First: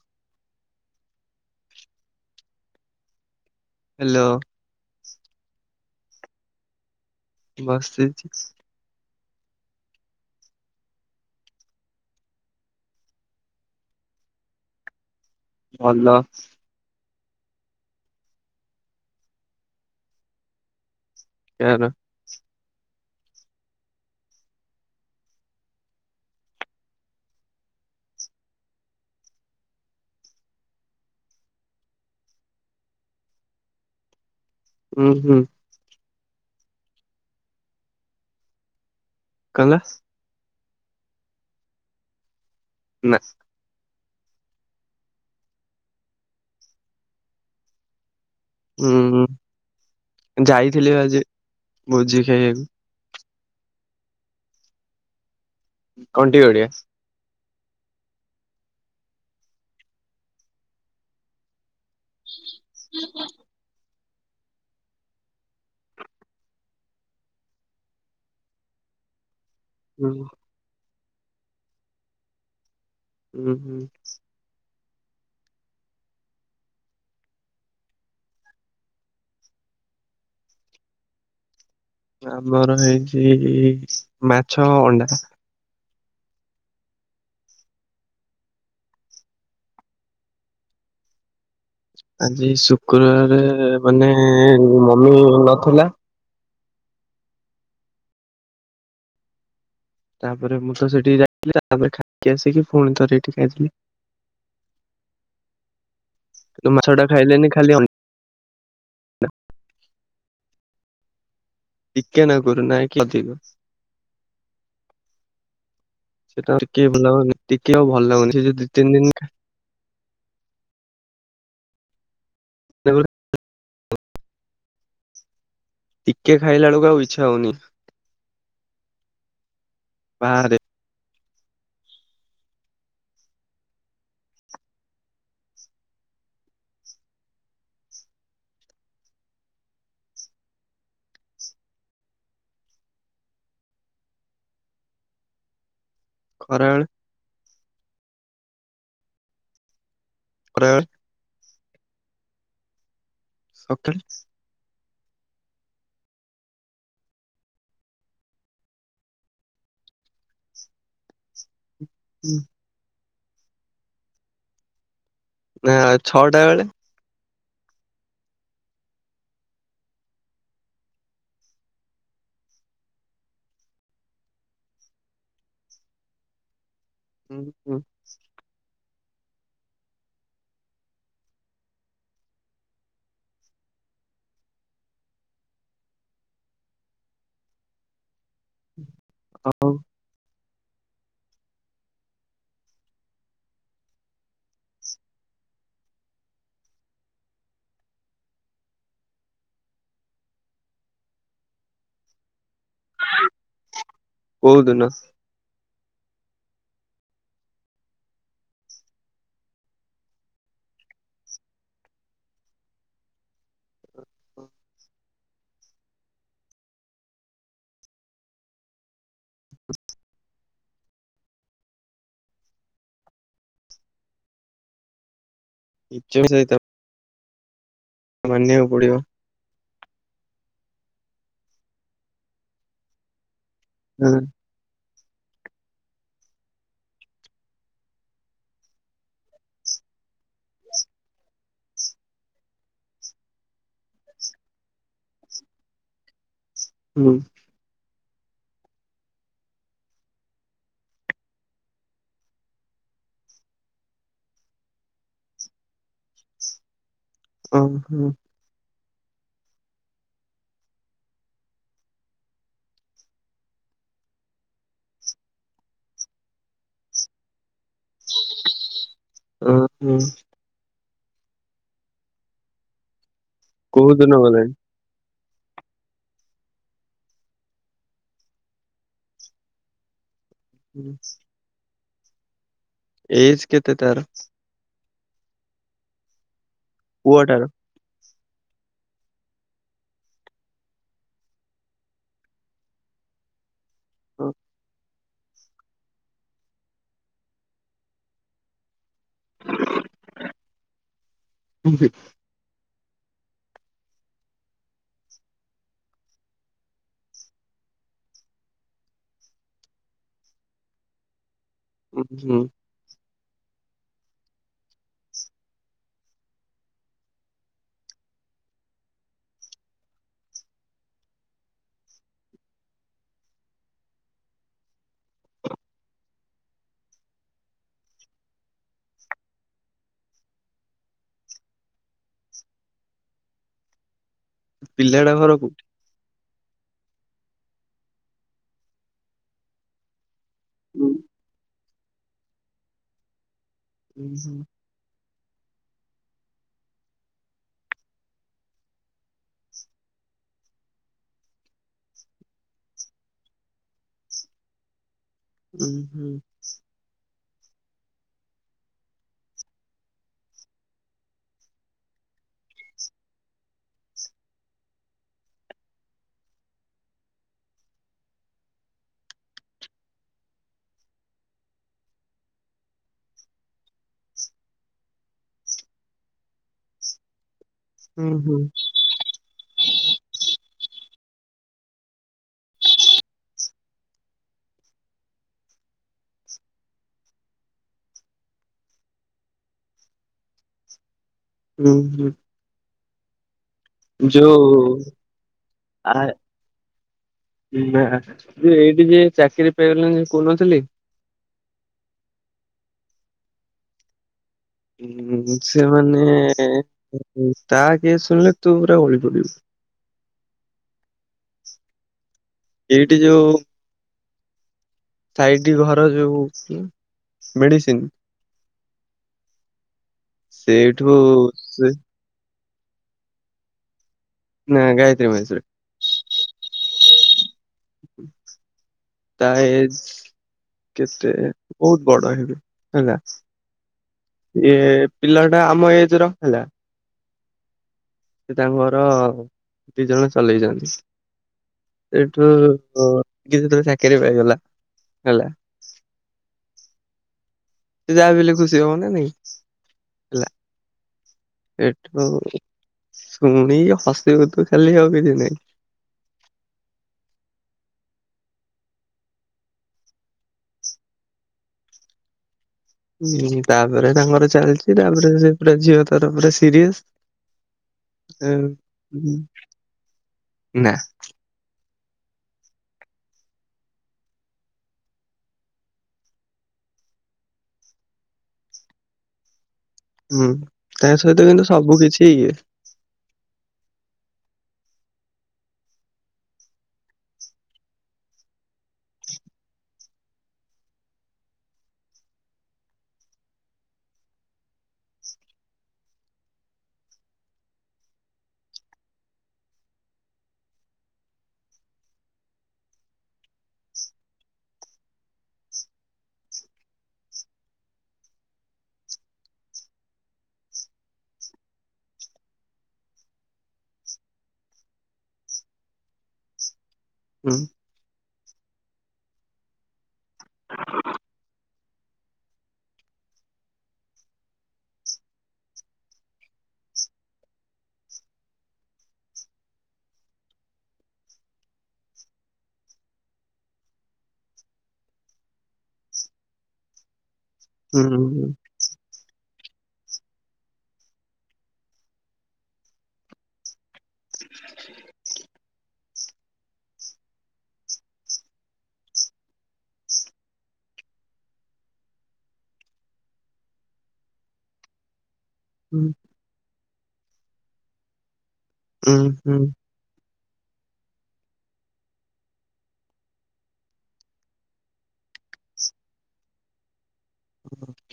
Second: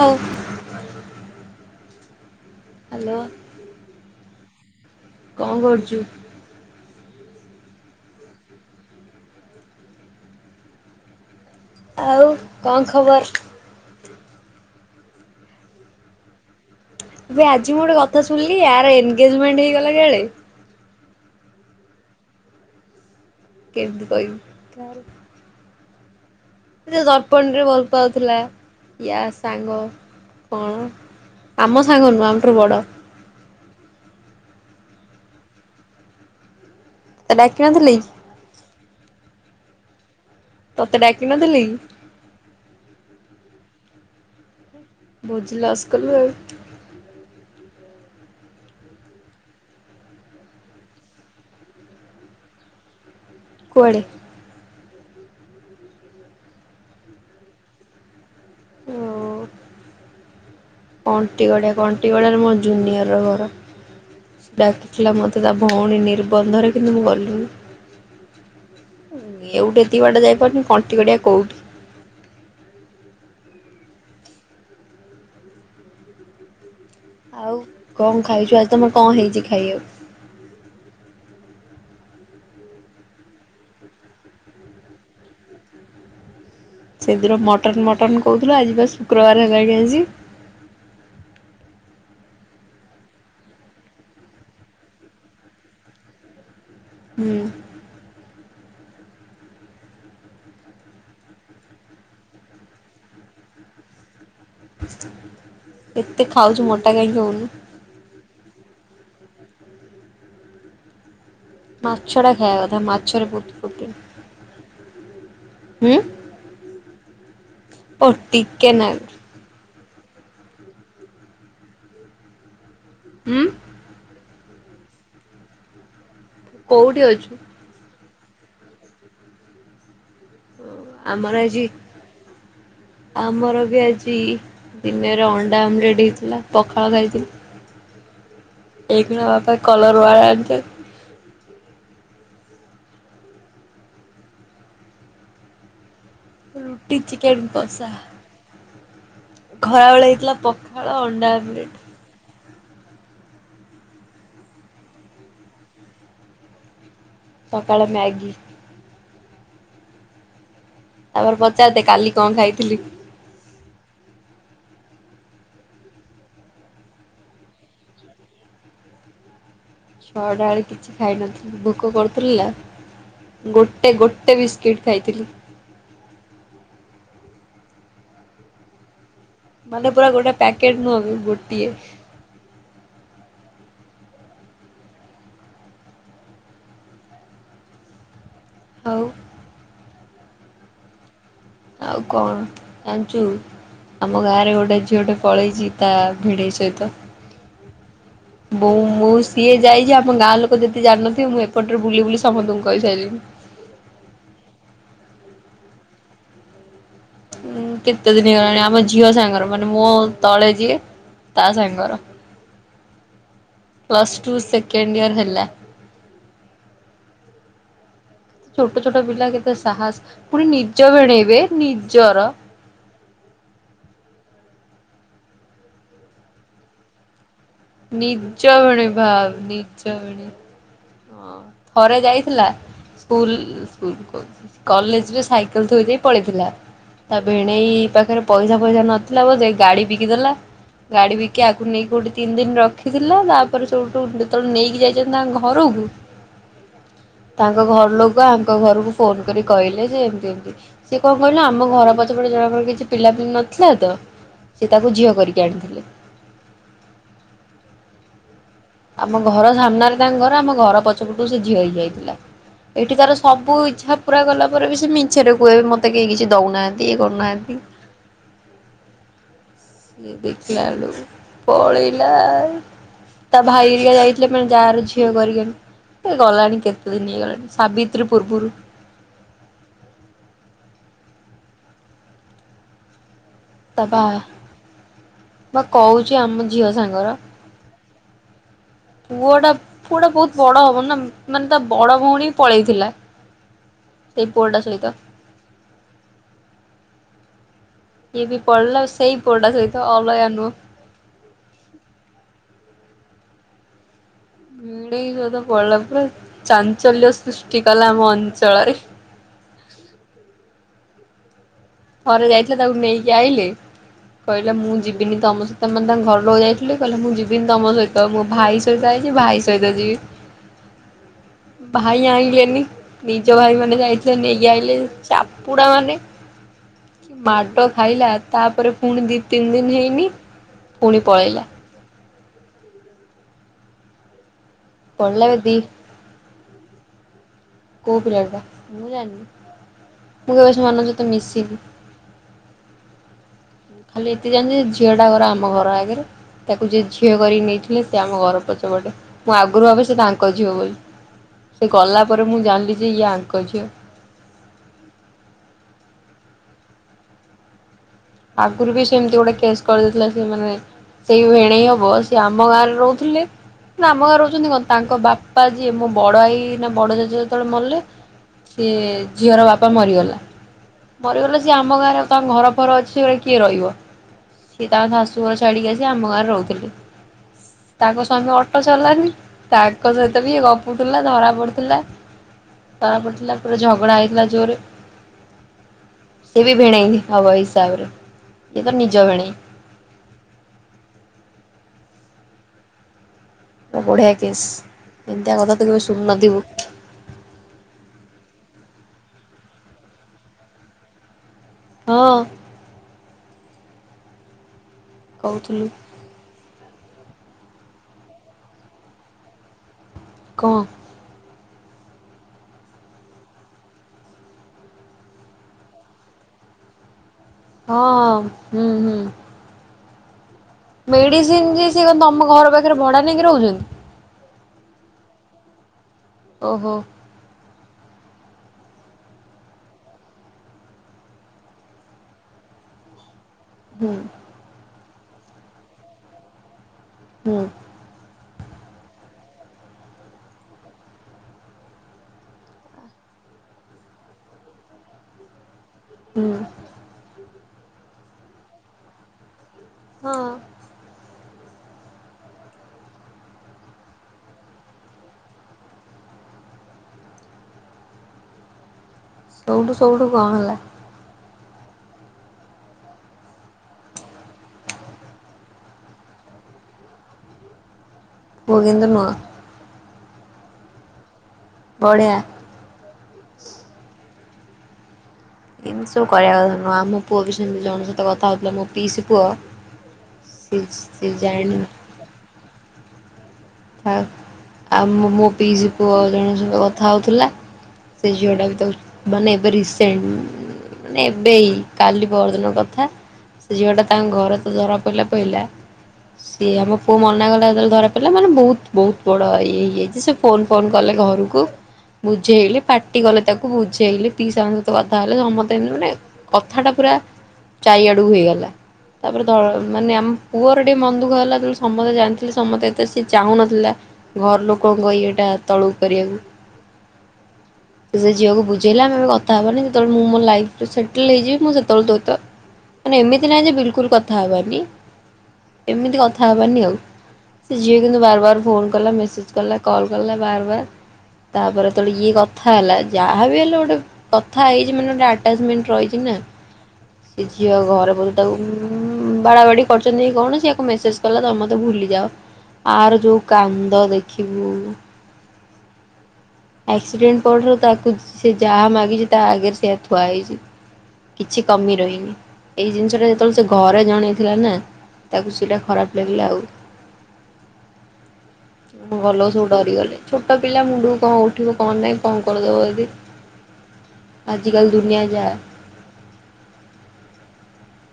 ହଉ। [inaudible] Hello. Hello. କଣ କରୁଚୁ? ବସଚି। ଆଉ କଣ ଖବର? ଭଲ। ଏ ଆଜି ମୁଁ ଗୋଟେ କଥା ଶୁଣିଲି ଆ ଏନଗେଜମେଣ୍ଟ ହେଇଗଲା ବେ? ଆର କେମିତି କହିବି। [inaudible] ଦର୍ପଣ ରେ ଭଲ ପାଉଥିଲା। ୟା ସାଙ୍ଗ କଣ? ଆମ ସାଙ୍ଗ ନୁହଁ ଆମଠାରୁ ବଡ। ଉଁହୁଁ। ତତେ ଡାକିନଥିଲେ। କଙ୍ଗ [unintelligible] ତତେ ଡାକି ନଥିଲେ କି? ନା। ଭୋଜିିଲସ କଲୁ ଆଉ। ହୁଁ ଯାଇଥିଲି। ଆଜି ଭୋଜି ଖାଇବାକୁ। କୁଆଡ଼େ? କଣ୍ଟି ଗଡିଆ। ଓ କଣ୍ଟିଗାଡ଼ିଆ ମୋ ଜୁନିୟର ଘର। ଡାକିଥିଲା ମତେ ତା ଭଉଣୀ ନିର୍ବନ୍ଧରେ କିନ୍ତୁ ମୁଁ ଗଲିନି। ଏଉଠି ହୁଁ ଏକିଟ ଯାଇପାରୁନି କ କଣ୍ଟି ଗାଡ଼ିଆ କଉଠି? ହୁଁ ହୁଁ। ଆଉ କଣ ଖାଇଛୁ ଆଜି ତମର କଣ ହେଇଛି ଖାଇବାକୁ? ଆମର ହେଇଛି ମାଛ ଅଣ୍ଡା ସେଦିନ ମଟନ ମଟନ କହୁଥିଲୁ। ଆଜି ବା ଶୁକ୍ରବାର ହେଲା କି ଆଜି। ଆଜି ଶୁକ୍ରବାରରେ ମାନେ ମମି ନଥିଲା। ହୁଁ। ତାପରେ ମୁଁ ତ ସେଠିକି ଯାଇଥିଲି। ତାପରେ ଖାଇକି ଆସିକି ପୁଣି ଥରେ ଏଇଠି ଖାଇଥିଲି। ପ [unintelligible] ଏତେ ଖାଉଛିୁ କିନ୍ତୁ ମାଛ ମୋଟା ଟା କାହିଁକି ଖାଇଲେନି ହଉନୁ? ଖାଲି ଅଣ୍ଡା ମାଛ ଟିକେ ଟା ନା ଖାଇବା କରୁ କଥା ନାଇଁ କି ମାଛରେ ଅଧିକ ବହୁତ ପ୍ରୋଟିନ୍ ହୁଁ ସେଟା ଟିକେଲନି ଟିକେ ଆଉ ଭଲ ଓ ଲାଗୁନି ସେ ଯ ଟିକେ ଦି ତିନି ନାଗୁରୁ ଦିନ ଉଁୁ। ଟିକେ ଖାଇଲା ବେଳକୁ କୋଉଠି ଆଉ ଇଚ୍ଛା ଅଛୁ ହଉନି। ବାହାରେ। ଆମର ଆଜି ଆମର ବି ଆଜି ଦିନରେ ଅଣ୍ଡା ଆମଲେଟ୍ ହେଇଥିଲା ପଖାଳ ଖାଇଥିଲି। ଏଇକିନା ବାପା କଲର ବାଳ ଆଣିଥିବେ। ଖରାବେଳେ ରୁଟି ଚିକେନ। କଶା। ଖରାବେଳେ ଥିଲା ଖରାବେଳେ ପଖାଳ ଅଣ୍ଡା ଆମଲେଟ। ଓକେ। ପକାଳ ମ୍ୟାଗି। ତା ପରେ ପଚା ଦେ କାଲି କଣ ଖାଇଥିଲି? ନା ଛଅଟା ବେଳେ। ଛ‌ଅଟା ବେଳେ କିଛି ଖାଇନଥିଲି ଭୋକ କରୁଥିଲା ଗୋଟେ ଗୋଟେ ବିସ୍କୁଟ ଖାଇଥିଲି। ହୁଁ ହୁଁ। ମାନେ ପୁରା ଗୋଟେ ପ୍ୟାକେଟ୍ ନୁହଁ ବି ଗୋଟିଏ। ହଉ। ଆଉ। ଆଉ କଣ ଜାଣିଛୁ ଆମ ଗାଁରେ ଗୋଟେ ଝିଅଟେ ପଳେଇଛି ତା ଭିଣେଇ ସହିତ। [inaudible] ବୋଉ ସିଏ ଯାଇଛି ଆମ ଗାଁ ଲୋକ ଯେତେ ଯାଣିନଥିବେ। ମୁଁ ଏପଟରେ ବୁଲି ବୁଲି ସମତ କହିସାଇଲିଣି। [inaudible] କୋଉ ଦିନ ଉ କେତେ ଦିନ ହେଲାଣି ଆମ ଝିଅ ସାଙ୍ଗର ମାନେ ମୋ ତଳେ ଯିଏ ତା ସାଙ୍ଗର। ପ୍ଲସ ଟୁ ସେକେଣ୍ଡ ଇୟର ହେଲା। [inaudible] ଛୋଟ ଛୋଟ ପିଲା କେତେ ସାହସ ପୁଣି ନିଜ ଭେଣେଇବେ ନିଜର। [unintelligible] ନିଜ ମାନିବାକୁ ଭିଣେଇ ପଡିବ। ଭାଉ ନି [inaudible] ହଁ ଥରେ ଯାଇଥିଲା ସ୍କୁଲ କଲେ ସାଇକେଲ ଥୋଇଦେଇ ପଳେଇଥିଲା। ତା ଭିଣେଇ ପାଖରେ ପଇସା ଫଇସା ନଥିଲା ବୋଧେ? ଗାଡ଼ି ବିକିଦେଲା ଗାଡ଼ି ବିକି ଆକୁ ନେଇକି କୋଉଠି ତିନି ଦିନ ରଖିଥିଲା। ତାପରେ ସବୁଠୁ ଯେତେବେଳେ ନେଇକି ଯାଇଛନ୍ତି ତାଙ୍କ ଘରକୁ ହୁଁ ତାଙ୍କ ଘର ଲୋ ଆଙ୍କ ଘରକୁ ଫୋନ କରି କହିଲେ। ଯେ ଏମିତି ଏମିତି ସେ କଣ କହିଲ? ଆମ ଘର ପଛପଟ ଜଣଙ୍କର କିଛି ପିଲାପିଲି ନଥିଲା ତ ସିଏ ତାକୁ ଝିଅ କରିକି ଆଣିଥିଲେ। ଓ ହୋ। ଆମ ଘର ସାମ୍ନାରେ ତାଙ୍କ ଘର ଆମ ଘର ପଛ ପଟୁ ସେ ଝିଅ ହେଇଯାଇଥିଲା। ଏଠି ତାର ସବୁ ଇଚ୍ଛା ପୁରା କଲା ପରେ ବି ସେ ମିଛରେ କୁହେ ବି? ମତେ କେହି କିଛି ଦଉନାହାନ୍ତି ଇଏ କରୁନାହାନ୍ତି। [inaudible] ଦେଖିଲାବେଳୁକୁ ପଳେଇଲା ଆଉ। ତା କୋଉ ଭାଇହରିକା ଦିନ ଯାଇଥିଲେ ଫେରେ ଗଲାଣି? ଗାଆଁ ର ଝିଅ। [unintelligible] ଏ ଗଲାଣି କେତେ ଦିନ ହେଇଗଲାଣି ସାବିତ୍ରୀ ପୂର୍ବରୁ। [inaudible] ଉଁ। ଏଜେ କେତେ ତା ବା ତାର? ବା କହୁଛି ଆମ ଝିଅ ସାଙ୍ଗର। ପୁଅଟାର? [inaudible] ପୁଅ ଟା ପୁଅ ଟା ବହୁତ ବଡ ହବନ ନା ମାନେ ତା ବଡ ଭଉଣୀ ପଳେଇଥିଲା। ସେ ପୁଅଟା ସହିତ। ଇଏବି ପଳିଲା ସେ ସେଇ ପୁଆଟା ସହିତ ଅଲଗା ନୁହଁ। [inaudible] [unintelligible] ପଳେଇଲା ପରା ଚାଞ୍ଚଲ୍ୟ ସୃଷ୍ଟି କଲା ଆମ ଅଞ୍ଚଳରେ। [inaudible] ଥରେ ହୁଁ ଯାଇଥିଲା ତାକୁ ନେଇକି ଇଏ ଆଇଲେ କହିଲା ମୁଁ ଯିବିନି ତମ ସହିତ ମାନେ ତାଙ୍କ ଘର ଲୋକ ଯାଇଥିଲେ। କହିଲେ ମୁଁ ଯିବିନି ତମ ସହିତ। ମୋ ଭାଇ ସହିତ ଆଇଛି ଭାଇ ସହିତ ଯିବି। [inaudible] ଭାଇ ଆଣିଲେନି ନିଜ ଭାଇ ମାନେ ଯାଇଥିଲେ ନେଇକି ଆଇିଲେ। ଚାପୁଡ଼ା ମାନେ। ମାଡ ଖାଇଲା ତାପରେ ପୁଣି ଦି ତିନି ଦିନ ହେଇନି ପୁଣି ପଳେଇଲା। ପିଲାଟା ପଢିଲା ଘର ବେ ଦି କୋଉଠି? [inaudible] କୋଉ ପିଲାଟା ମୁଁ ଜାଣିନି? ମୁଁ କେବେ ସେମାନଙ୍କ ଉଁ ସହିତ ମିଶିନି। ଖାଲି ଏତିକି ହୁଁ ଜାଣିଚି ଝିଅ ତାଙ୍କ ଘର ଆମ ଘର ଆଗରେ ତାକୁ ଯିଏ ଝିଅ କରି ନେଇଥିଲେ ସେ ଆମ ଘର ପଛପଟେ ମୁଁ ଆଗରୁ ଭାବେ ସେ ତାଙ୍କ ଝିଅ ବୋଲି ସେ ଗଲା ପରେ ମୁଁ ଜାଣିଲି ଯେ, ଏଇ ୟାଙ୍କ ଝିଅ। ଉଁ ହୁଁ ଆଗରୁ ବି ସେମିତି ଗୋଟେ କେସ୍ କରିଦେଇଥିଲା ସେ ମାନେ ସେଇ ଭେଣେଇ ହବ ସିଏ ଆମ ଗାଁରେ ରହୁଥିଲେ ନା ଆମ ଗାଁରେ ରହୁଛନ୍ତି କଣ ତାଙ୍କ ବାପା ଯିଏ ମୋ ବଡଭାଇ [unintelligible] କିଏ ରହିବ ସିଏ ତା ଶାଶୁ ଘର ଛାଡିକି ଆସି ଆମ ଗାଁରେ ରହୁଥିଲେ। ତାଙ୍କ ସ୍ୱାମୀ ଅଟୋ ଚଲାନ୍ତି, ତାଙ୍କ ସହିତ ବି ଇଏ [unintelligible] ଧରା ପଡ଼ିଥିଲା ଧରା ପଡ଼ିଥିଲା ପୁରା ଝଗଡ଼ା ହେଇଥିଲା ଜୋରରେ ସେ ବି ଭିଣେଇ ହବ ଏ ହିସାବରେ ଏଇ ତା ନିଜ ଭିଣେଇ। ହୁଁ ହୁଁ। ପୁରା ବଢ଼ିଆ କେଶ୍ ଯୋଉ ଏମିତିଆ କଥା କେବେ ଆ ଶୁଣି ନଥିବୁ। ନା ଏଇଠି ଯିଏ ଚାକିରି ପାଇଗଲାଣି କହୁନଥିଲି। ହଁ। ହ କହୁଥିଲୁ ସେମାନେ ତା କେସ ଶୁଣିଲେ ତୁା ପୁରା ଓହଳି ପଡିିବୁ। କଁ? ଏଇଠି ଯଉ ସାଇଡ ଘର ଯୋଉ ହଁ ମେଡିସିନ ହଁ ହଁ। ସେଇଠୁ ମେଡିସିନ ଯିଏ ସେ ପା ତମ ଘର ପାଖ ଭଡା ନେଇକି ରହୁଛନ୍ତି? ନାଁ ଗାୟତ୍ରୀ ମାଉସୀ ହଟି ଓ ହୋ ତା ଏଜ କେତେ ବହୁତ ବଡ ହେବେ ହେଲା। ହୁଁ ୟେ ପିଲାଟା ଆମ ଏଜର, ହେଲା ହୁଁ ସେ ଆମର ଦିଜଣ ଚଲେଇଛନ୍ତି ସେଇଠୁ କିଏ ଜଣେ ଚାକିରିୀ ପାଇଗଲା, ହେଲା। ହୁଁ। ସେ ଯାହାବି ହେଲେ ଖୁସି ହବନା ନାଇଁ ହଁ। ହେଲା ଏଠୁ ଶୁଣିି ହସିବୁ ତୁ ଖାଲି ଆଉ କିଛି ନାଇଁ ସେଉଠୁ ସେଉଠୁ କଣ ହେଲା? ହୁଁ ତାପରେ ତାଙ୍କର ଚାଲିଛି ତାପରେ ସେ ପୁରା ଝିଅତ ପୁରା ସିରିଏସ ହଁ ପୁଅ କିନ୍ତୁ ନୁହଁ ହୁଁ ନା ବଢିଆ ଏମିତି ସବୁ କହିବା କଥା ନୁହଁ ଆମ ପୁଅବି ସେମିତି ଜଣଙ୍କ ସହିତ କଥା ହଉଥିଲା ମୋ ପିଇସି ପୁଅ ହୁଁ ସେ ତା ସେ ସହିତ କିନ୍ତୁ ଜାଣି ସବୁ କିଛି ଇଏ ଆଉ ମୋ ମୋ ପିଇସି ପୁଅ ଜଣଙ୍କ ସହିତ କଥା ହଉଥିଲା ସେ ଝିଅଟା ବି ତାକୁ ମାନେ ଏବେ ରିସେଣ୍ଟ ମାନେ ଏବେ ଏଇ କାଲି ପହରଦିନ କଥା ସେ ଝିଅଟା ତାଙ୍କ ଘରେତ ଧରା ପଇଲା ପଇଲା ସିଏ ଆମ ପୁଅ ମନା କଲା ଯେତେବେଳେ ଧରାପଡ଼ିଲା ମାନେ ବହୁତ ବହୁତ ବଡ ଇଏ ହେଇଯାଇଛି ସେ ଫୋନ ଫୋନ କଲେ ଘରକୁ ବୁଝେଇଲେ ପାଟିକଲେ ତାକୁ ବୁଝେଇଲେ ପିଇସାଙ୍କଟସହିତ କଥା ହେଲେ ସମସ୍ତେ ଏମିତି ମାନେ କଥା ଟା ପୁରା ଚାଇିଆଡୁକୁ ହେଇଗଲା ତାପରେ ଧ ମାନେ ଆମ ପୁଅର ଟିକେ ମନଦୁଃଖ ହେଲା ତେଣୁ ସମସ୍ତେ ଜାଣିଥିଲେ ସମସ୍ତେ ଏତେ ସି ଚାହୁଁ ନଥିଲା ଘର ଲୋକଙ୍କ ଇଏଟା ତଳୁକୁ କରିବାକୁ ହୁଁ ସେ ଝିଅକୁ ବୁଝେଇଲେ ଆମେ ବି କଥା ତାମାନେ ଯେତେବେଳେ ମୁଁ ମୋ ଲାଇଫରେ ସେଟଲ ହେଇଯିବି ମୁଁ ସେତବେଳେ ତୋ ସଇତ ଏମିତି ନାହିଁଯେ ବିଲିକୁଲ କଥାହେବାନି ଏମିତି କଥାହବାନି ଆଉ ଯିଏ କିନ୍ତୁ ବାରବାର ଫୋନ କଲା ମେସେଜ କଲା କଲକଲା ବାରବାର ତାପରେ ତ ଇଏ କଥା ହେଲା ଯାହାବି ହେଲେ ଗୋଟେ କଥା ହେଇଛି ମାନେ ଗୋଟେ ଅଟଚମେଣ୍ଟ ରହିଛି ନା ସେ ଝିଅ ହୁଁ ଘର ହୁଁ। ବୁଲୁଥାଉ ବାଡା ବାଡି କରିଚନ୍ତି କି କଣ ସିଏ ମେସେଜ କଲା ତମେମତେ ଭୁଲିଯାଅ ଆର ଯୋଉ କାନ୍ଦ ଦେଖିବୁ ଆକ୍ସିଡେଣ୍ଟ ପରଠାରୁ ତାକୁ ସେ ଯାହା ମାଗିଛି ତା ଆଗରେ ସେୟା ଥୁଆ ହେଇଛି କିଛି କମି ରହିନି ଏଇ ଜିନିସଟା ଯେତେବେଳେ ସେ ଘରେ ଜଣେଇଥିଲା ନା ତାକୁ ସେଇଟା ହୁଁ ଖରାପ ଲାଗିଲା ଆଉ ହୁଁ ଘର ଲୋକ ହୁଁ ସବୁ ଡରି ଗଲେ ଛୋଟା ପିଲା ଇଲା ମୁଣ୍ଡକୁ କଣ ଗୋ ଉଠ କଣ ନାହି କଣ କରି ଦବ ଯଦି ଏ ଆଯି କାଲି ଦୁନିଆ ଯାହା।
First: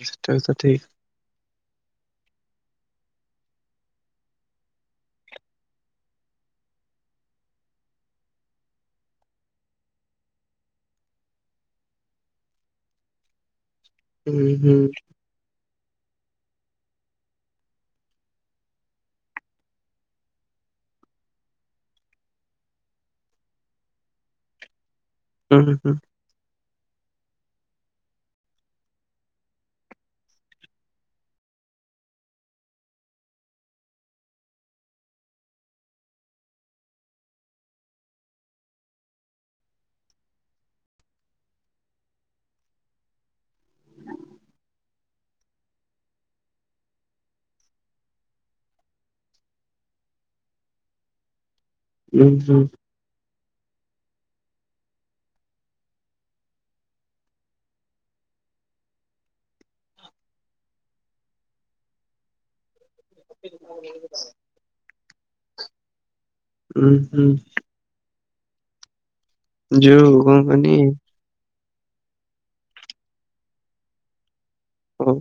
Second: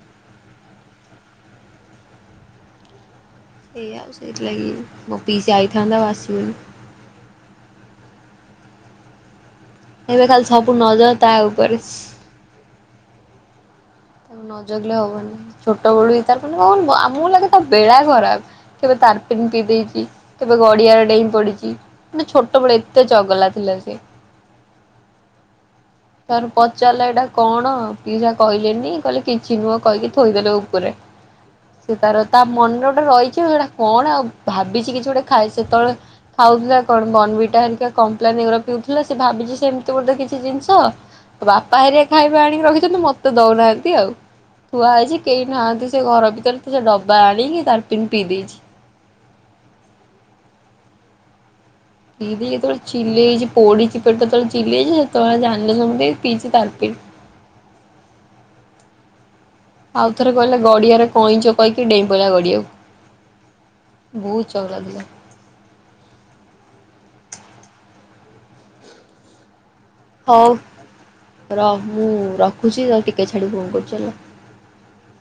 ସେଟା ବି ତ ଠିକ। ଏଇ ଆ ସେଇଥି ଲାଗି ମୋ ପିଇସି ଆଈଥାନ୍ତା ଆଉ ଆସିବନି। ଏବେ ଖାଲି ସବୁ ନଜର ତା ଉପରେ ହୁଁ ନ ହୁଁ ଜଗିଲେ ହବନି ଛୋଟ ବୋଲି ତାର ମାନେ କ ଆମକୁ ଲାଗେ ତା ବେଳା ଖରାପ କେବେ ତାରଫିନ ପିଇଦେଇଛି କେବେ ଗଡିଆରେ ଡେଇଁ ପଡିଛି ମାନେ ଛୋଟବେଳୁ ଏତେ ଚଗଲା ଥିଲା ସେ ହୁଁ ହୁଁ ତାର ପଚାରିଲା ଏଇଟା କଣ ପିଲା କହିଲେନି କହିଲେ କିଛି ନୁହଁ କହିକି ଥୋଇଦେଲେ ଉପରେ ସେ ତାର ତା ମନରେ ଗ ସେଟା କଣ ଆଉ ଭାବିଛି କିଛି ଗୋଟେ ଖାଇ ସେତେବେଳେ ଖାଉଥିଲା କଣ ବନବିଟା ଆଉ କମ୍ପଲାନିର ପିଉଥିଲା ସେ ଭାବିଛି ସେମିତି ଗୋଟେ କିଛି ଜିନିଷ ବାପା ହେରିକା ଖାଇବା ଆଣିକି ରଖିଛନ୍ତି ମତେ ଦଉନାହାନ୍ତି ଆଉ ଥୁଆ ହେଇଛି କେହି ନାହାନ୍ତି ସେ ଘର ଭିତରେ ତ ସେ ଡବା ଆଣିକି ତାରପିନ ପିଇ ଦେଇଛି। ଉଁ ଇଏ ବି ହୁଁ ଯେତେବେଳେ ଚିଲେଇଛି ପୋଡ଼ିଚି ପେଟତଳେ ଚିଲେଇଚି ସେତେବେଳେ ଜାଣିଲେ ସମସ୍ତେ କି ପିଚି ତାଲପି ଆଉଥରେ କହିଲା ଗଡିଆରେ କଇଁଚ କହିକି ଡେଇଁପଇଲା ଗଡିଆକୁ। ବହୁତ ଚଗଲା ଥିଲା। ହୁଁ ହୁଁ। ଯଉ କଣ କହନି? ର ମୁଁ ରଖୁଛି ତତେ ଟିକେ ଛାଡ଼ି ଫୋନ୍ କରୁଛି ହେଲା। ହଉ।